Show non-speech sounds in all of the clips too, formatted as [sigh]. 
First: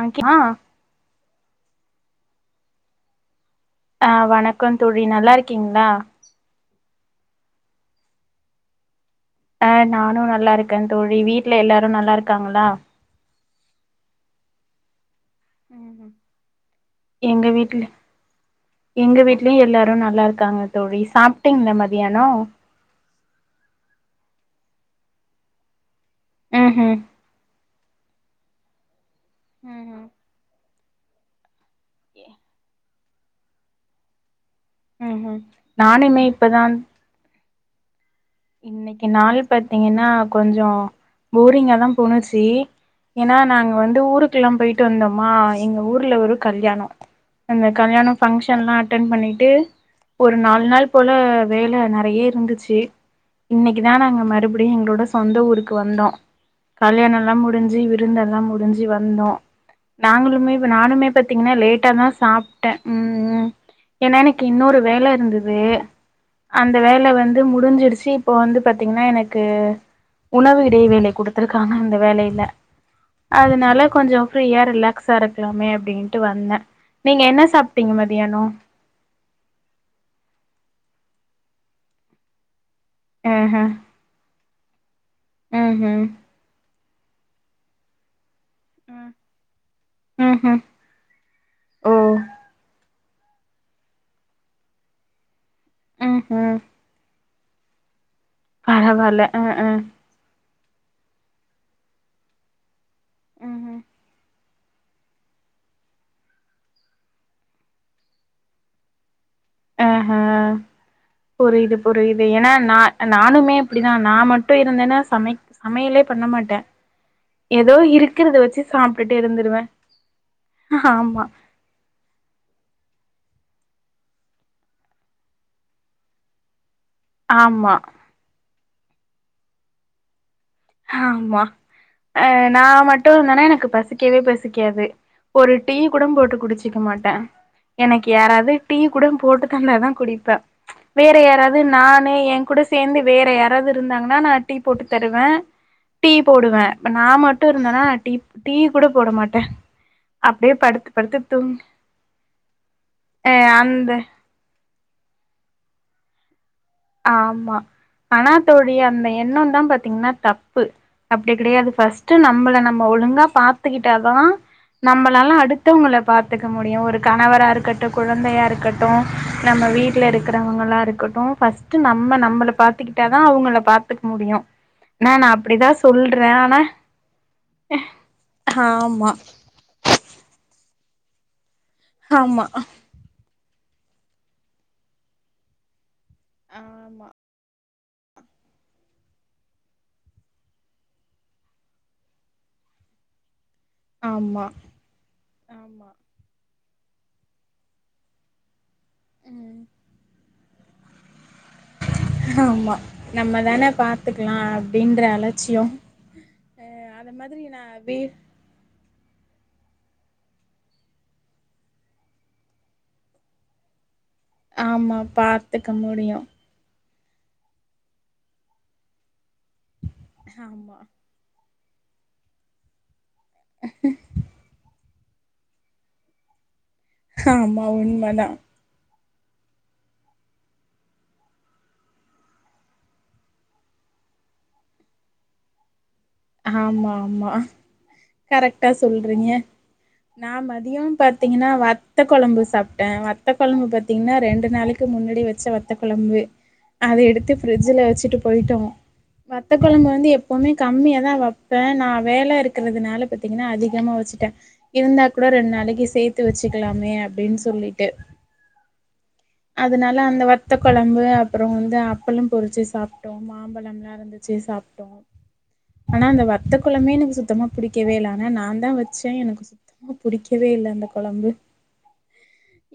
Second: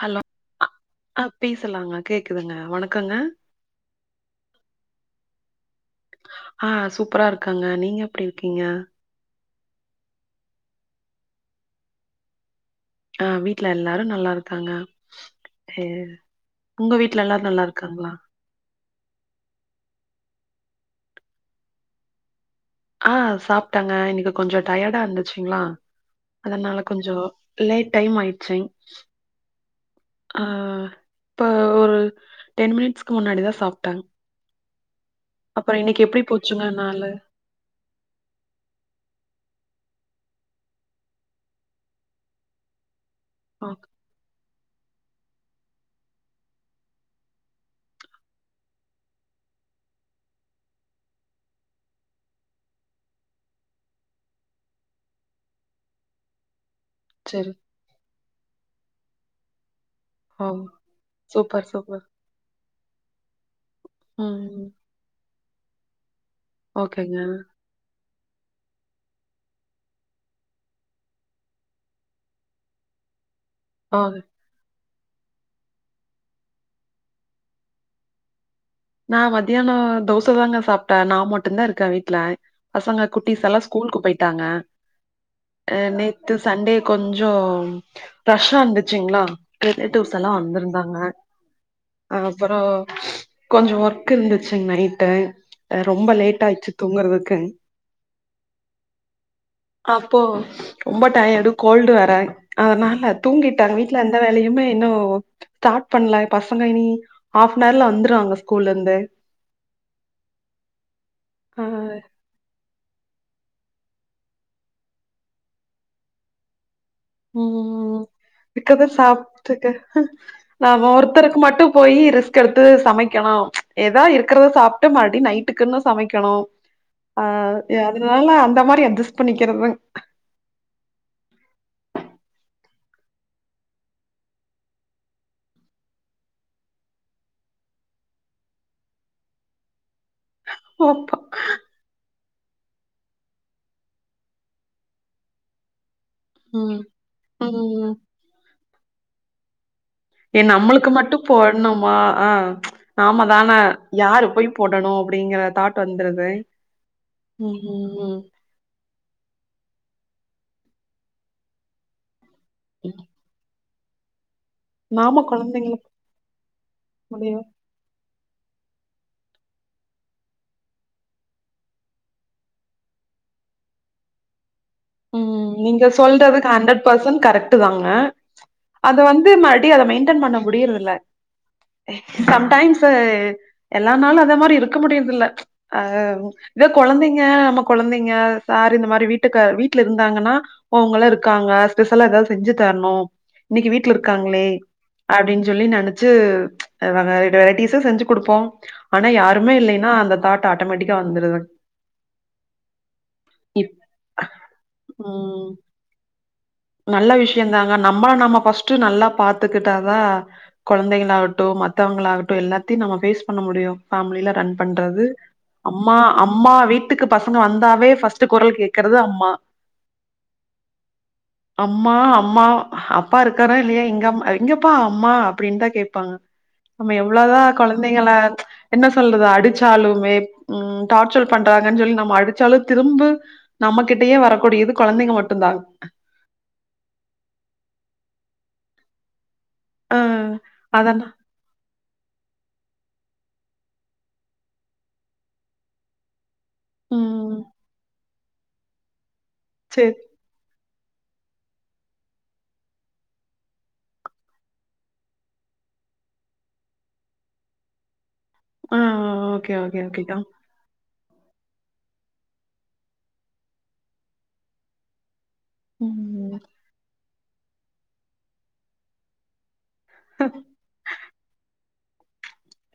Hello அ பேசலாங்க கேக்குதுங்க வணக்கங்க ஆ வணக்கோ தோழி நல்லா இருக்கீங்களா ஆ சூப்பரா இருக்கங்க நீங்க எப்டி இருக்கீங்க ஆ நானு நல்லா இருக்கே தோழி வீட்ல எல்லாரு நல்லா இருக்காங்களா ஆ வீட்ல எல்லாரு நல்லா இருக்காங்க உங்க வீட்ல எல்லாரு எங்க நல்லா வீட்ல இருக்காங்களா எங்க வீட்லயு எல்லாரு நல்லா இருக்காங்க தோழி சாப்டீங்களா மதியானோ ஆ சாப்டங்க இன்னைக்கு கொஞ்சோ டயர்டா இருந்துச்சுங்களா ம் அதனால கொஞ்சோ லேட் டைம் ஆயிருச்சு ம் ஆ இப்ப ஒரு டென் மினிட்ஸ்க்கு முன்னாடிதா சாப்டா ம் ம் எப்டி நானுமே இப்பதா போச்சுங்க நாளு இன்னைக்கு நாள் பாத்தீங்கன்னா கொஞ்சோ போரிங்காதா போணுச்சு ஏன்னா ஆ நாங்க வந்து ஊருக்கெல்லா போயிட்டு வந்தோமா எங்க ஊர்ல ஒரு கல்யாணோ அந்த கல்யாணோ ஃபங்க்ஷன்லா அட்டன் பண்ணிட்டு ஒரு நாள் நாள் போல வேல நெறய இருந்துச்சு இன்னைக்குதா நாங்க மறுபடியு எங்களோட சொந்த ஊருக்கு வந்தோ கல்யாணோல்லா செரி முடிஞ்சு விருந்தெல்லா முடுஞ்சு வந்தோ ஓ நாங்களுமே இப்ப நானுமே பாத்தீங்கனா சூப்பர் சூப்பர் லேட்டாதா சா ப்ட்ட ம் ஏன்னா ம் எனக்கு ம் இன்னொரு வேல இருந்தது அந்த வேல ஓகேங்க வந்து முடிஞ்சிருச்சு இப்போ வந்து பாத்தீங்கன்னா எனக்கு உணவு இடைவேளை குடுத்துருக்காங்க இந்த வேலைல அதனா ல ஓ கொஞ்சோ ப்ரியா ரிலாக்ஸா இருக்கலாமே அப்டின்ட்டு வந்த நீங்க என்ன சாப்ட்டீங்க மதியானோ நா மதியானோ தோச தாங்க சாப்ட நா மட்டும்தா இருக்க வீட்ல பசங்க குட்டிஸ் ஆஹ எலா ஸ்கூலுக்கு போயிட்டாங்க அ ம்ஹும் நே த்து சண்டே கொஞ்சோ ரஷ்ஷா இருந்துச்சுங்களா ரிலேட்டிவ்ஸ் எலா ம்ஹும் வந்துருந்தாங்க ஓ ஆ அப்றோ கொஞ்சோ ஒர்க் இருந்துச்சுங் நைட்டு ரொம்ப லேட் ம்ஹும் ஆயிருச்சு தூங்குறதுக்கு பரவால ம் ம் அப்போ ரொம்ப டையடு கோல்டு வேர அதனால தூங்கிட்ட ம்ஹும் வீட்ல எந்த வேலையுமே இன்னு ஸ்டாட் பண்ல பசங்க இனி ஹாபனர்ல வந்துருவாங்க ஸ்கூல்ல இர்ந்து அஹ புரிது புரிது ஏன்னா நா நானுமே அப்டிதா நா மட்டு இருந்தேன்னா சமைக் சமையலே பண்ண மாட்டே ம் ம் ஏதோ ம் ம் இருக்கிறத வச்சு இருக்கதா சாப்ட்டுட்டு இருந்துருவே சாப்ட்டுக்க நாம ஆமா ஒருத்தருக்கு மட்டு போயி ரிஸ் க்றது சமைக்கணு ஏதோ இருக்றத சாப்ட்டு மறுடி நைட்டுக்குன்னு சமைக்கணு ஆ ஆமா அதனால அந்த மாதிரி அட்ஜஸ்ட் பண்ணிக்கிறதுதா ஆமா அ நா மட்டு இருந்தனா எனக்கு பசிக்கவே பசிக்காது ஒரு டீ கூடம் போட்டு குடிச்சிக்க மாட்டே எனக்கு யாராவது டீ கூடம் போட்டு தந்தாதா குடிப்பே வேற பாப்பா யாராது நானே என் கூட சேந்து வேற யாராது இருந்தாங்கன்னா நா டீ போட்டு தருவே டீ போடுவே ம் இப்ப நா மட்டு இருந்தனா ம் நா டி டீ கூட போட மாட்டே ஏ அப்டியே நம்ளுக்கு படுத்து மட்டு படுத்து தூங் போட்ணுமா ஆ நாம அ தானே அந்த யாரு போய் போடணு அப்டிங்கற தாட் வந்துருது ஆமா ம் ம் ஆனா தோழி அந்த எண்ணம்தா பாத்தீங்கன்னா தப்பு அப்டி கெடையாது ஃபர்ஸ்ட் டு நம்மள நம்ம ம். ஒழுங்கா பாத்துக்கிட்டாதா நாம நம்மளால கொழந்தைங்களுக்கு அடுத்தவங்களளை பாத்துக்க முடியு ஒரு முடியு கணவரா இருக்கட் டு குழந்தையா இருக்கட்டு நம்ம வீட்ல இருக்கிறவங்களா இருக்கட்டு ஃபஸ்ட் டு நம்ம நம்மள பாத்துக்கிட்டாதா அவங்கள பாத்துக்க முடியு ம் நீங்க சொல்றது ஹண்ட்ரட் பர்சன்ட் கரெக்ட் தாங்க அத ஆமா வந்து மறுபடி அத மெயின்டென் பண்ண முடியறதல்ல ஆமா சம்டைம்ஸ் எல்லா நாளு அத மாதிரி இருக்க முடிறதில்ல ஆ இத ஆமா கொழந்தைங்க நமக் கொழந்தைங்க சார் இந்த மாரி வீட்டுக்காரு வீட் ல இருந்தாங்கன்னா அவங்களா இருக்காங்கன்னா ஸ்பெஷலா ஏதாது செஞ்சு தர்ணும் இன்னைக்கு வீட் ல இருக்காங்ளே ஆமா அப்டின் சொல்லி ஆமா நெனைச்சு அவங்க வெரைட்டிஸா செஞ்சு குடுப்போ ஆனா யாருமே ம் இல்லைன்னா அந்த தாட் ஆட்டோமேட்டிக்கா வந்துருதுங்க ஆமா நம்மதானே இப் பாத்துக்கலா அப்டின்ற ம் அலட்சிய நல்ல விஷயம் தாங்க நம்மள நம்ம ஃபர்ஸ்ட்டு நல்லா பாத்துக்கிட்டாதா கொழந்தைகளாகட்டு மத்தவங்களாகட்டு எல்லாத்தையு நம்ம ஃபேஸ் பண்ண முடியு ஃபேம்லில ரன் ஆமா பண்றது பாத்துக்க அம்மா முடியு அம் அம்மா வீட்டுக்கு பசங்க வந்தாவே ஃபர்ஸ்ட் கொறல் கேக்றது அம்மா ஆமா அம்மா அம்மா அப்பா இருக்காறா இல்லையா இங்க அப் இங்கப்பா அம்மா அப்டின்தா கேப்பாங்க நம்ம எவ்ளதா ஆமா கொழந்தைங்கள உண்மதா என்ன சொல்றது அடிச்சாலுமே ம் டார்ச்சல் பண்றாங்கன்னு சொல்லி நம்ம அடிச்சாலு திரும்பு நம்மகிட்டயே வரக்கூடியது கொழந்தைங்க மட்டும்தா ஆமா ஆமா கரெக்டா சொல்றீங்க ஆ நா மதியம் பா அதனா த்தீங்கன்னா வத்த கொழம்பு சாப்ட்டே வத்த கொழம்பு பாத்தீங்கன்னா ரெண்டு நாளுக்கு முன்னாடி வச்ச வத்த கொழம்பு அத எடுத்து ம் ஃபிரிட்ஜ்ல வச்சுட்டு போய்ட்டோ வத்த கொழம்பு சேரி வந்து எப்பமே கம்மியா தா வைப்பே நா வேல இருக்கிறதுனால பாத்தீங்கன்னா அதிகமா வச்சுட்டே இருந்தா கூட ரெண் நாளைக்கு சேத்து வச்சுக்கலாமே அப்டின் சொல்லிட்டு ஆ ஓகே ஓகே அதனால ஓகேக்கா அந்த வத் வத்த கொழம்பு அப்புற வந்து அப்பள பொறிச்சு சாப்ட்டோ மாம்பழம்லா இருந்துச்சு சாப்ட்டோ ஆனா அந்த ம் வத்த கொழம்பே எனக்கு சுத்தமா புடிக்கவே இல்ல ஆனா நான்தா வச்சே எனக்கு சுத் [unintelligible] புடிக்கவே இல்ல அந்த கொழம்பு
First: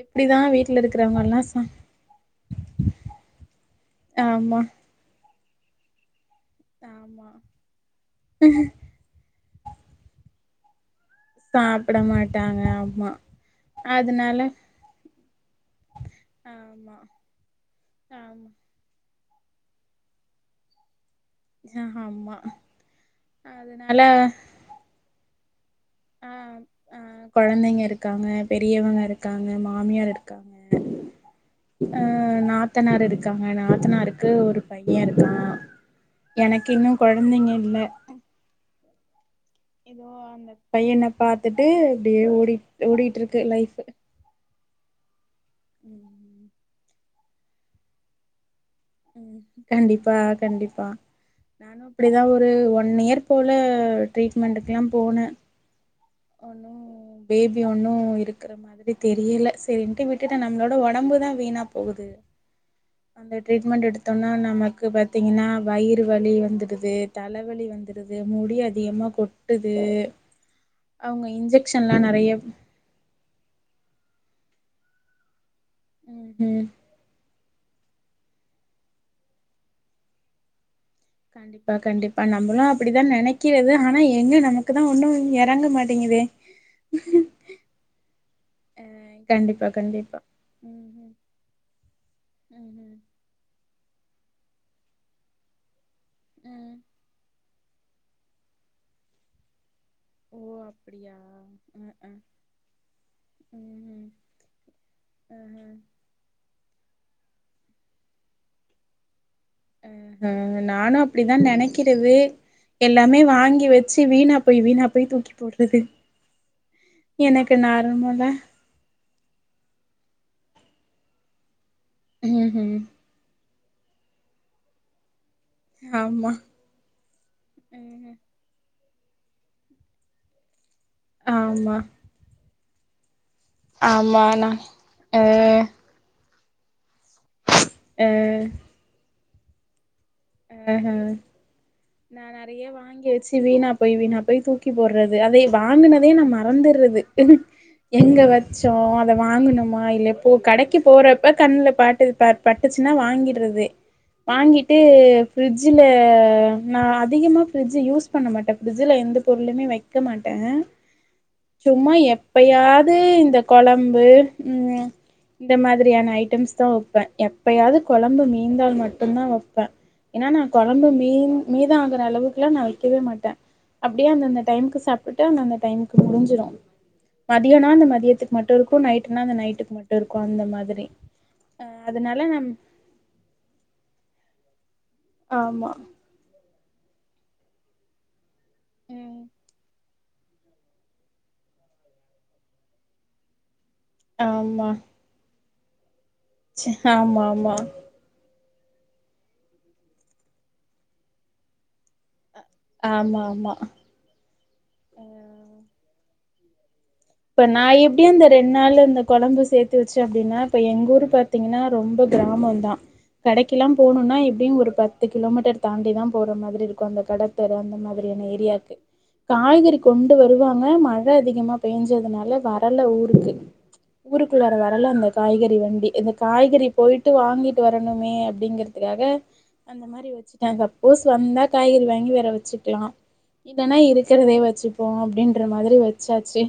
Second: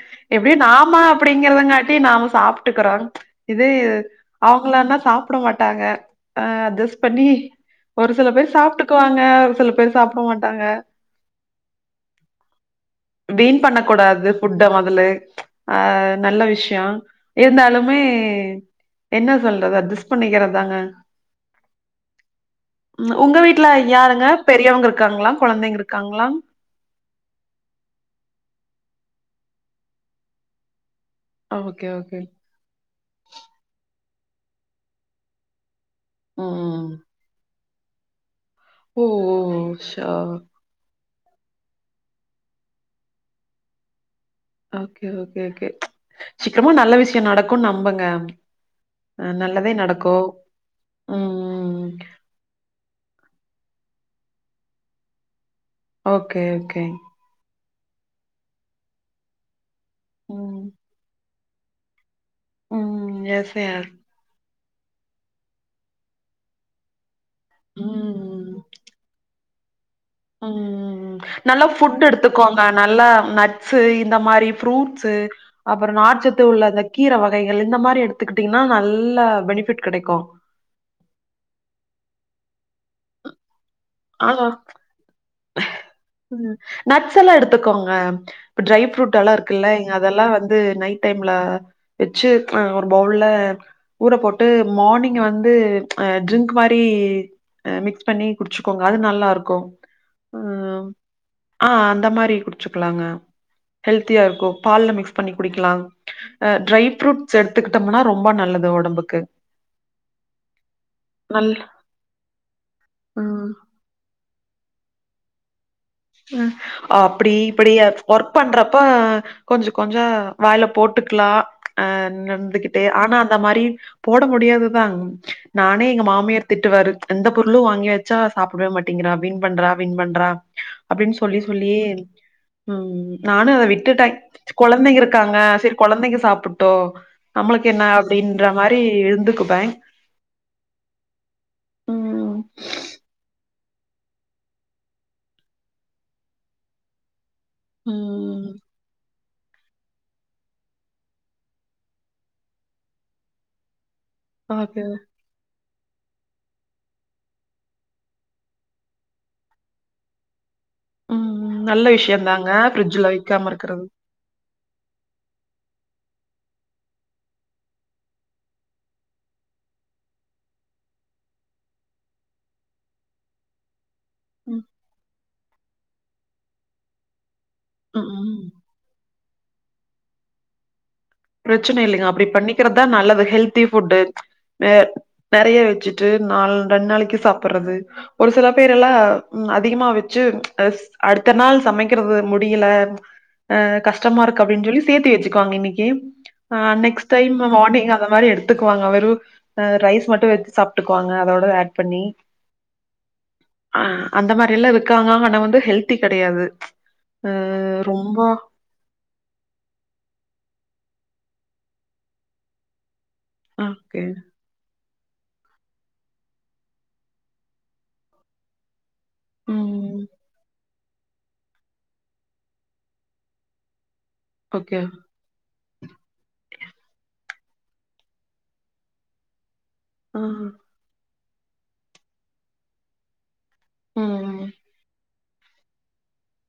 எப்டிதா எப்டியு வீட்ல நாம இருக்கிறவங்கல்லா சா அப்புடிங்கறதங்காட் ட்டி நாம சாப்ட்டுக்கறோ இதே ஆமா அவங்களா இருந்தா சாப்ட மாட்டாங்க அ அட்ஜஸ் பண்ணி ஆமா ஒரு சில பேர் சாப்பிட்டுக்குவாங்க ஒரு சில பேர் சாப்டமாட்டாங்க சாப்டமாட்டாங்க ஆமா வீண் பண்ண கூடாது அதனால ஃபுட்ட மொதல்லே அ நல்ல விஷ்ய ஆமா இருந்தாலுமே ஆமா என்னா சொல்றது அஜஸ் பண்ணிக்கறதாங்க ஆமா உம் உங்க வீட்டுல அதனால யாருங்க பெரியவுங்க இருக் காங்களா கொழந்தைங்க இருக்காங்களா ஆ கொழந்தைங்க இருக்காங்க பெரியவங்க இருக்காங்க மாமியார் இருக்காங்க ஓக்கே ஆ ஓக்கே நாத்தனார் இருக்காங்க நாத்தனாருக்கு ஒரு பைய இருக்கா எனக்கு ம் இன்னு கொழந்தைங்க இல்ல ஓஓஓ பையன பாத்துட்டு இப்டே ஓடிட்டு ஓடிட்டிருக்கு லைஃபு ஓக்கே ஓக்கே ஓக்கே சீக்கமா நல்ல விஷயோ நடக்குனு நம்புங்க அ நல்லதே கண்டிப்பா நடக்கு கண்டிப்பா அப்டிதா ஒரு ஒன் யேர் போல ட்ரீட்மெண்ட்க்குலா போன பேபி ஒன்னு இருக்குற மாறி தெரியல செரின்ட்டு விட்டுட்டே நம்ப்ளோட ஒடம்பு தா வீணா போகுது அந்த ட்ரீட்மெண்ட் எடுத்தோனா நமக்கு பாத்தீங்கனா வயிறு வலி வந்துடுது தலவலி வந்துடுது முடி அதிகமா கொட்டுது அ அவங்க அ நல்லா இன்ஜெக்ஷன்லா ஃபுட் நெறைய எடுத்துக்கோங்க நல்லா நட்ஸு இந்த மாறி புரூட்ஸீ அப்பற ம் நாற்சத்து உள்ள ம் அந்த கீர வகைகள் இந்த மாறி எடுத்துக்கிட்டீங்னா நல்ல பெனிஃபிட் கெடைக்கு கண்டிப்பா கண்டிப்பா நம்மளு அப்படிதா நெனைக் க்கிறது ஆனா எங்க நமக்குதா ஒன்னு எறங்க மாட்டிங்குதே ம் ப்ப ட்ரைஃப்ரூட் எலா இருக்குல்ல இங்க அதெலா வந் து ம் நைட் ம் டைம்ல வெச்சு அ ம் ஒரு ம் பவுல்ல ஊர போட்டு மார்னிங் வந்து அ ட்ரிங்க் ம் மாறி மிக்ஸ் பண்ணி குடிச்சுக்கோங்க அது நல்லா இருக்கோ ஓ அப்புடியா அ அந்த மாறி குடிச்சுக்கலாங்க ம் ம் ஹெல்த்தியா இருக்கு பால்ல மிக்ஸ் பண்ணி அ குடிக்கலா அ ட்ரை ஃப்ரூட்ஸ் எடுத்துக்கிட்டம்னா ரொம்ப நல்லது ஒடம்புக்கு அ அ நானு அப்டிதா நல் நெனைக்கிறது எல்லாமே ம். வாங்கி வெச்சு வீணா போய் வீணா போய் தூக்கி போட்றது ஹ அப்டி இப்டி அ நார்மலா ஒர்க் பண்றப்ப கொஞ்சொ கொஞ்சொ வாய்ல போட்டுக்கலா அ ம் ம் நடந்துகிட்டே ஆனா அந்த மாரி போட முடியாதுதா நானே எங்க ஆமா மாமியார் திட்டுவாரு எந்த பொருளு வாங்கி ம்ஹும் வச்சா சாப்ட மாட்டிங்கிறா வின் பண்றா வின் பண்றா அப்டின்னு சொல்லி ஆமா சொல்லியே ம் நானு அத விட்டுட்டே ஆமா நா கொழந்தைங்க அ இருக்காங்க சரி கொழந்தைங்க சாப்புட்டு நம்மளுக் என்ன அப்டின்ற மாறி இருந்துக்குவே ஆஹ்ஹ நா ம் நறைய வா வச்சு வீணா போய் வீணா போய் தூக்கி போட்றது அதை வாங்குனதயே நா மறந்துட்றது எங்க ம் வச்சோ அத வாங்கணுமா இல்ல போ கடைக்கு போறப்ப கண்ணுல பாட்டுத பட்டுச்சுனா வாங்கிட்றது வாங்கிட்டு ஓகே ஃப்ரி்ஜ்ல நா அதிகமா ஃப்ரிட்ஜ் யூஸ் பண்ண மாட்டே ஃப்ரிட்ஜல எந்த பொருளுமே வைக் க்க மாட்டே ம் நல்ல சும்மா விஷயந்தாங்க எப்பயாது ஃப்ரிட்ஜ்ல இந்த வைக்காம இருக்கறது கொழம்பு ம் அ இந்த மாதிரியான ஐட்டம்ஸ்தா வைப்பே எப்பயாவது கொழம்பு மீந்தால் மட்டும்தா வப்பே ஏன்னா நா கொழம்பு மீன் மீத ஆகற அளவுக்குலா நா வைக்கவே மாட்டே அப்டியே அந்தந்த ம் டைமுக்கு சாப்டுட்டு அந்த அந்த டைமுக்கு முடிஞ்சிரு மதியன்னா அந்த மதியத்துக்கு ம் மட்டு இரு இப்போ நைட்டுனா அந்த நைட்டுக்கு மட்டு இருக்கு அந்த மாதிரி அ ப்ரச்சனை இல்லிங்க அப்டி அதனால நம் பண்ணிக்கறதா நல்லது ஹெல்தி ஃபுட்டு அ நெறைய ஆமா வச்சு டு நாள் ரெண் நாளைக்கு சாப்புட்றது ஒரு சில பேரல்லா ம் அதிகமா வச்சு அ அடுத்த நாள் சமைக்கிறது முடில அ கஷ் டமா இருக்கு அப்டின் ஆமா சொல்லி சேத்தி வச்சுக்குவாங்க இன்னைக்கி அ ச்ச நெக்ஸ் ஆமா டைம் ஆமா மார்னிங் அந்த மாரி எடு த்துக்குவாங்க வெறு அ ரைஸ் மட்டு வச்சு சாப்ட்டுக்குவாங்க அதோட ஆட் பண்ணி ஆமா ஆமா அ அந்த மாரில்லா இருக்காங்க ஆனா வந்து ஹெல்தி கெடையாது அ இப்ப நா எப்டி ரொம்ப அந்த ரெண் நாள் அந் கொழம்பு சேத்து வச்சு அப்டின்னா இப்போ எங்க ஊரு பாத்தீங்னா ரொம்ப க்ராமந்தா அ கடைக்கெல்லா ஓகே போணுன்னா எப்டியு ஒரு பத் து கிலோமீட்டர் தாண்டிதா போற மாதிரி இருக்கு அந்த கடத்தெரு அந்த மாதிரியான ஏரியாக்கு காய்கறி ம் கொண்டு வருவாங்க மழ அதிகமா பேஞ்சதுனால வரல ஊருக்கு ஊருக்குள்ளார ஓகே வரல அந்த காய்கறி வண்டி இந்த காய்கறி போய்ட்டு வாங்கிட்டு வரணுமே அப்டிங்கறதுக்காக அந்த மாதிரி அ வச்சுட்டே சப்போஸ் வந்தா காய்கறி வாங்கி வேற வச்சுக்லா இல்லனா இருக்கிறதே ம் வச்சுப்போ அப்டின்ற மாதிரி வச்சாச்சு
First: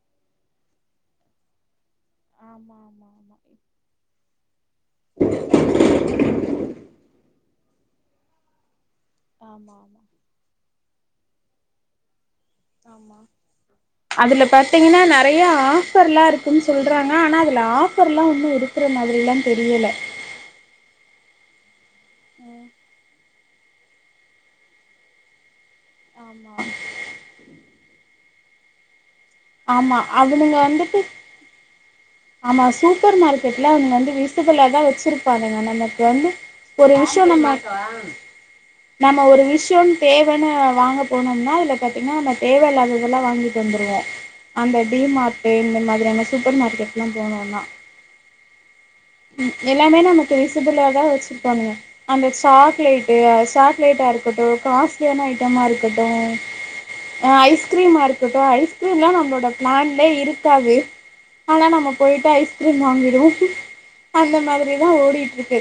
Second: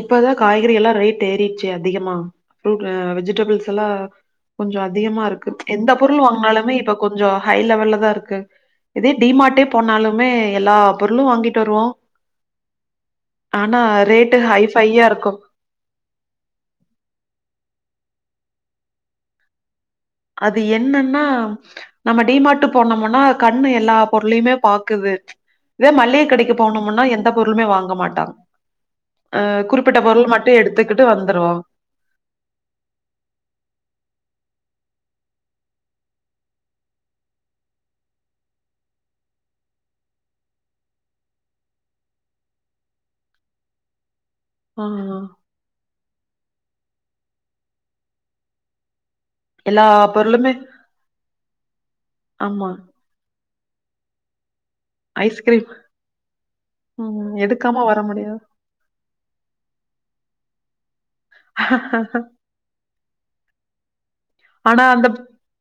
இப்பதா காய்கறி எல்லா ரேட் ஏறிட்ச்சு அதிகமா ஆமா ப்ரூட் ஆமா ஆமா வெஜிடபிள்ஸ் எல்லா கொஞ்ச அதிகமா இருக்கு எந்த பொருள் வாங்னாலுமே இப்ப கொஞ்ச ஹை லெவல்லதா இருக்கு இதே டிமார்ட்டே ஆமா ஆமா போனாலுமே எல்லா பொருளு வாங்கிட்டு வருவோ ஆமா ஆனா ரேட்டு அதுல பாத்தீங்கன்னா ஹைஃபையா இருக்கும். நெறையா ஆஃபர்லா இருக்குன்னு சொல்றாங்க ஆனா அதுல ஆஃபர்லா ஒன்னு இருக்கிற மாதிரிலா தெரியல அது என்னன்னா நம்ம டிமாட்டு ம் போனோமன்னா கண்ணு எல்லா பொருளையுமே பாக்குது இதே மல்லிகை கடைக்கு ஆமா போனமுன்னா எந்த பொருளுமே வாங்க மாட்டாங் அ ஆமா குறிப்பிட்ட பொருள் மட்டு அவனுங்க வந்துட்டு எடுத்துக்கிட்டு வந்துருவே ஆமா சூப்பர் மார்க்கெட்ல அவங்க வந்து விசிபிளாதான் வச்சிருப்பானங்க நமக்கு வந்து ஒரு விஷய நம்ம நம்ம ஒரு விஷயன் தேவன்னு வாங்க போனோம்னா அதுல பாத்தீங்கன்னா நம்ம தேவ இல்லாததெல்லா வாங்கிட்டு வந்துருவோ அந்த ஆ டி மார்டு இந்த மாதிரி ஆன சூப்பர் மார்க்கெட்ல்லா போனோம்னா ம் எல்லா எல்லாமே நமக்கு பொருளுமே விசிபிளாதா வச்சுருப்பானுங்க அந்த ஆமா. சாக்லேட் டு சாக்லேட்டா இருக்கட்டு காஸ் ட்லியான ஐட்டமா ஐஸ்கிரீம் இருக்கட்டு ம் எடுக்காம வர ஐஸ்க்ரீமா இருக்கட்டு முடியாது. ஐஸ் ஸ்க்ரீம்லா நம்பளோட ப்ளான்லே இருக்காது ஆனா நம்ப போய்ட்டு ஐஸ்க்ரீம் வாங்கிடுவோ அந்த மாதிரிதா ஓடிட்ருக்கு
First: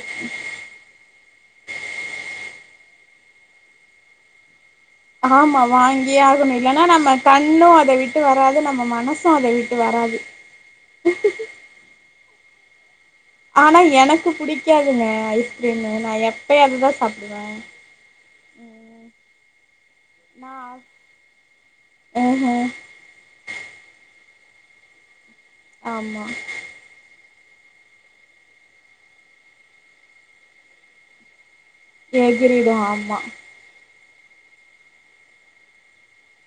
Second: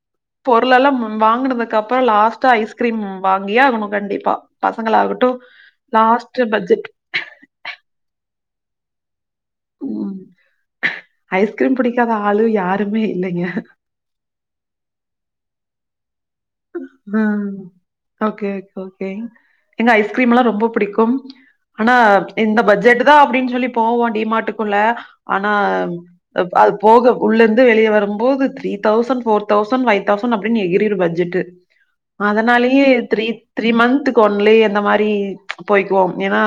பொருளெலாம் வாங்கினதுக்கு அப்புற லாஸ்ட்டா ஐஸ்கிரீம் வாங்கியே ஆகணு கண்டிப்பா பசங்களாகட்டும் ஆமா வாங்கியே லாஸ்ட் ஆகணு இல்லனா பட்ஜெட் நம்ம கண்ணும் அத விட்டு வராது நம்ம மனசு அத விட்டு வராது கீரீம் புடிக்காத ஆளு யாருமே இல்லைங்க. ஆனா எனக்கு புடிக்காதுங்க ஐஸ்கிரீமு நா எப்யாதுதா சாப்புடுவ ஓக்கே ஓக்கே எங்க ஐஸ்கிரீம்ல்லா நா ரொம்ப புடிக்கும் ஆனா ஆஹ இந்த பட்ஜெட் தா அப்புடின் ஞ்சொல்லி போவோ டிமாட்டுக்குள்ள அனா ஆமா ப் அது போக உள்ளேருந்து வெளிய வரும்போது த்ரீதௌசண்ட் ஃபோர்தௌசண் ஃபைதௌசண் அப்டினு எகிரும் பட்ஜெட்டு எகிறிடு அதனாலயே ஆமா த்ரீ த்ரீ மந்த்க்கு ஒன்லே அந்த மாரி போய்குவோ ஏனா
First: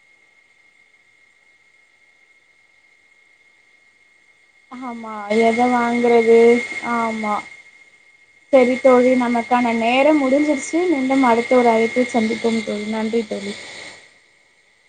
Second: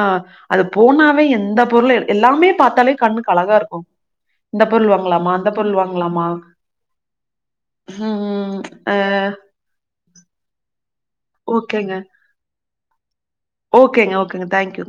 அது போனாவே எந்த பொருள் எல் எல்லாமே பாத்தாலே கண்ணுக் அழகா இருக்கு ஆமா அத அத வாங்கறது ஆமா ம்ம் சரி தோழி நம்ம நம்ம நேரம் முடிஞ்சிருச்சு மீண்டும் அடுத்த ஒரு அழைப்பில் சந்திப்போம் தோழி நன்றி தோழி ஓக்கேங்க ஓக்கேங்க தேங்க் யூ